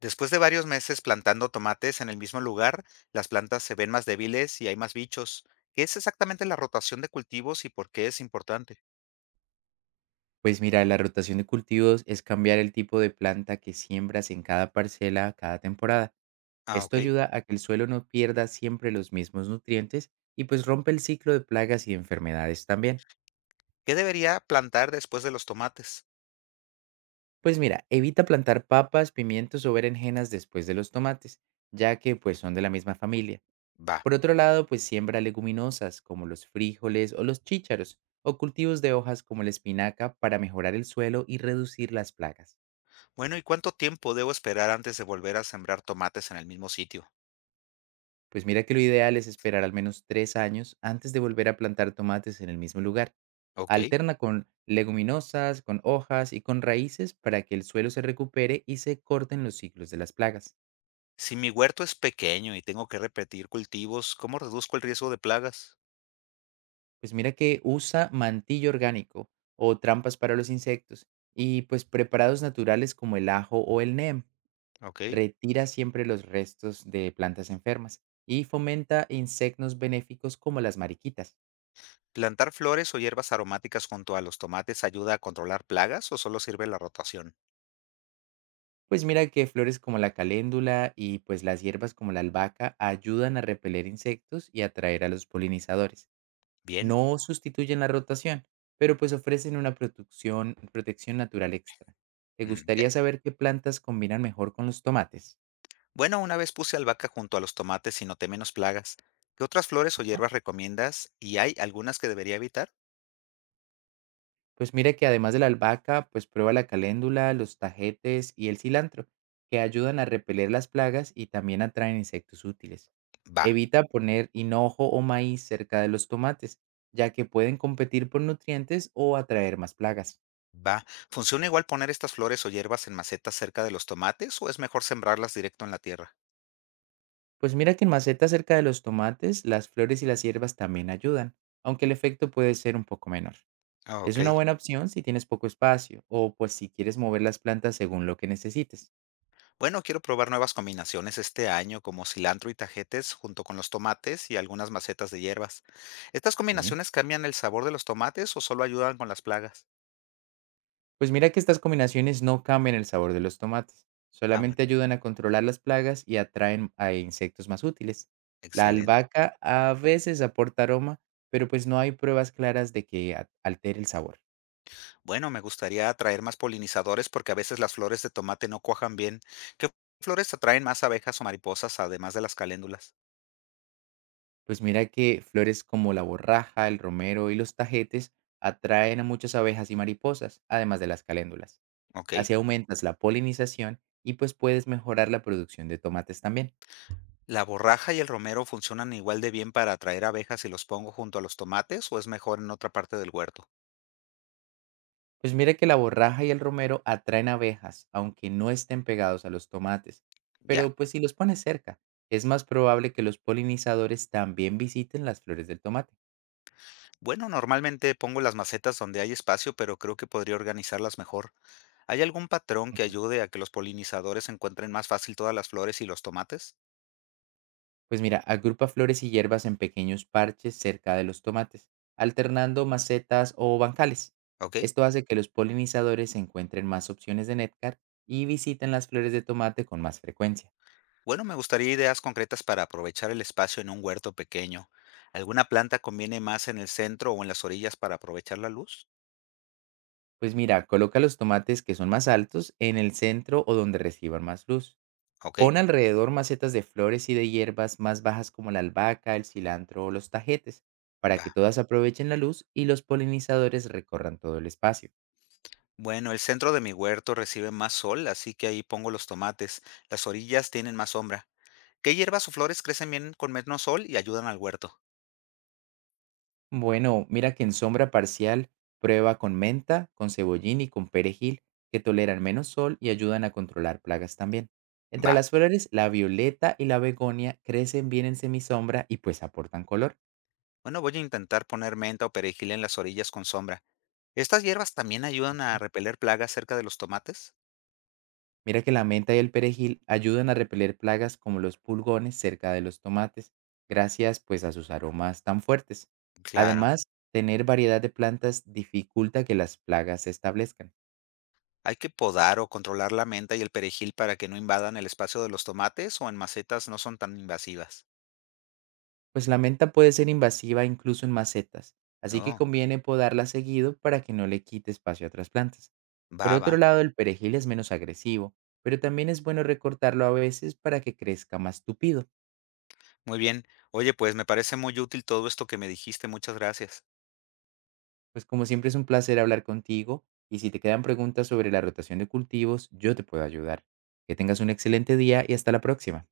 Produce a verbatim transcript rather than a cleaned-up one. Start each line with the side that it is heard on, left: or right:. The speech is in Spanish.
left: Después de varios meses plantando tomates en el mismo lugar, las plantas se ven más débiles y hay más bichos. ¿Qué es exactamente la rotación de cultivos y por qué es importante?
right: Pues mira, la rotación de cultivos es cambiar el tipo de planta que siembras en cada parcela cada temporada.
left: Ah,
right: Esto
left: ok.
right: ayuda a que el suelo no pierda siempre los mismos nutrientes y pues rompe el ciclo de plagas y enfermedades también.
left: ¿Qué debería plantar después de los tomates?
right: Pues mira, evita plantar papas, pimientos o berenjenas después de los tomates, ya que pues son de la misma familia.
left: Va.
right: Por otro lado, pues siembra leguminosas como los frijoles o los chícharos o cultivos de hojas como la espinaca para mejorar el suelo y reducir las plagas.
left: Bueno, ¿y cuánto tiempo debo esperar antes de volver a sembrar tomates en el mismo sitio?
right: Pues mira que lo ideal es esperar al menos tres años antes de volver a plantar tomates en el mismo lugar.
left: Ok.
right: Alterna con leguminosas, con hojas y con raíces para que el suelo se recupere y se corten los ciclos de las plagas.
left: Si mi huerto es pequeño y tengo que repetir cultivos, ¿cómo reduzco el riesgo de plagas?
right: Pues mira que usa mantillo orgánico o trampas para los insectos y pues preparados naturales como el ajo o el neem.
left: Ok.
right: Retira siempre los restos de plantas enfermas y fomenta insectos benéficos como las mariquitas.
left: ¿Plantar flores o hierbas aromáticas junto a los tomates ayuda a controlar plagas o solo sirve la rotación?
right: Pues mira que flores como la caléndula y pues las hierbas como la albahaca ayudan a repeler insectos y atraer a los polinizadores.
left: Bien.
right: No sustituyen la rotación, pero pues ofrecen una protección, protección natural extra. ¿Te
left: Mm, ya.
right: gustaría saber qué plantas combinan mejor con los tomates?
left: Bueno, una vez puse albahaca junto a los tomates y noté menos plagas. ¿Qué otras flores o hierbas recomiendas? ¿Y hay algunas que debería evitar?
right: Pues mira que además de la albahaca, pues prueba la caléndula, los tajetes y el cilantro, que ayudan a repeler las plagas y también atraen insectos útiles.
left: Va,
right: Evita poner hinojo o maíz cerca de los tomates, ya que pueden competir por nutrientes o atraer más plagas.
left: va. ¿Funciona igual poner estas flores o hierbas en macetas cerca de los tomates o es mejor sembrarlas directo en la tierra?
right: Pues mira que en macetas cerca de los tomates, las flores y las hierbas también ayudan, aunque el efecto puede ser un poco menor.
left: Ah,
right: Es
left: ok.
right: una buena opción si tienes poco espacio o pues si quieres mover las plantas según lo que necesites.
left: Bueno, quiero probar nuevas combinaciones este año, como cilantro y tajetes junto con los tomates y algunas macetas de hierbas. ¿Estas
right: Sí.
left: combinaciones cambian el sabor de los tomates o solo ayudan con las plagas?
right: Pues mira que estas combinaciones no cambian el sabor de los tomates,
left: Ah, bueno,
right: solamente ayudan a controlar las plagas y atraen a insectos más útiles. La
left: excelente.
right: albahaca a veces aporta aroma, pero pues no hay pruebas claras de que a- altere el sabor.
left: Bueno, me gustaría atraer más polinizadores porque a veces las flores de tomate no cuajan bien. ¿Qué flores atraen más abejas o mariposas además de las caléndulas?
right: Pues mira que flores como la borraja, el romero y los tajetes atraen a muchas abejas y mariposas, además de las caléndulas.
left: Ok.
right: Así aumentas la polinización y pues puedes mejorar la producción de tomates también.
left: ¿La borraja y el romero funcionan igual de bien para atraer abejas si los pongo junto a los tomates o es mejor en otra parte del huerto?
right: Pues mira que la borraja y el romero atraen abejas, aunque no estén pegados a los tomates.
left: Ya.
right: Pero pues si los pones cerca, es más probable que los polinizadores también visiten las flores del tomate.
left: Bueno, normalmente pongo las macetas donde hay espacio, pero creo que podría organizarlas mejor. ¿Hay algún patrón que
right: Ujú.
left: ayude a que los polinizadores encuentren más fácil todas las flores y los tomates?
right: Pues mira, agrupa flores y hierbas en pequeños parches cerca de los tomates, alternando macetas o bancales.
left: Ok.
right: Esto hace que los polinizadores encuentren más opciones de néctar y visiten las flores de tomate con más frecuencia.
left: Bueno, me gustaría ideas concretas para aprovechar el espacio en un huerto pequeño. ¿Alguna planta conviene más en el centro o en las orillas para aprovechar la luz?
right: Pues mira, coloca los tomates que son más altos en el centro o donde reciban más luz.
left: Ok,
right: Pon alrededor macetas de flores y de hierbas más bajas como la albahaca, el cilantro o los tajetes, para
left: va.
right: que todas aprovechen la luz y los polinizadores recorran todo el espacio.
left: Bueno, el centro de mi huerto recibe más sol, así que ahí pongo los tomates. Las orillas tienen más sombra. ¿Qué hierbas o flores crecen bien con menos sol y ayudan al huerto?
right: Bueno, mira que en sombra parcial prueba con menta, con cebollín y con perejil, que toleran menos sol y ayudan a controlar plagas también. Entre
left: Va.
right: las flores, la violeta y la begonia crecen bien en semisombra y pues aportan color.
left: Bueno, voy a intentar poner menta o perejil en las orillas con sombra. ¿Estas hierbas también ayudan a repeler plagas cerca de los tomates?
right: Mira que la menta y el perejil ayudan a repeler plagas como los pulgones cerca de los tomates, gracias pues a sus aromas tan fuertes.
left: Claro.
right: Además, tener variedad de plantas dificulta que las plagas se establezcan,
left: ¿Hay que podar o controlar la menta y el perejil para que no invadan el espacio de los tomates o en macetas no son tan invasivas?
right: pues la menta puede ser invasiva incluso en macetas, así que
left: No,
right: conviene podarla seguido para que no le quite espacio a otras plantas. Por
left: va, va.
right: otro lado, el perejil es menos agresivo, pero también es bueno recortarlo a veces para que crezca más tupido.
left: Muy bien. Oye, pues me parece muy útil todo esto que me dijiste. Muchas gracias.
right: Pues como siempre es un placer hablar contigo y si te quedan preguntas sobre la rotación de cultivos, yo te puedo ayudar. Que tengas un excelente día y hasta la próxima.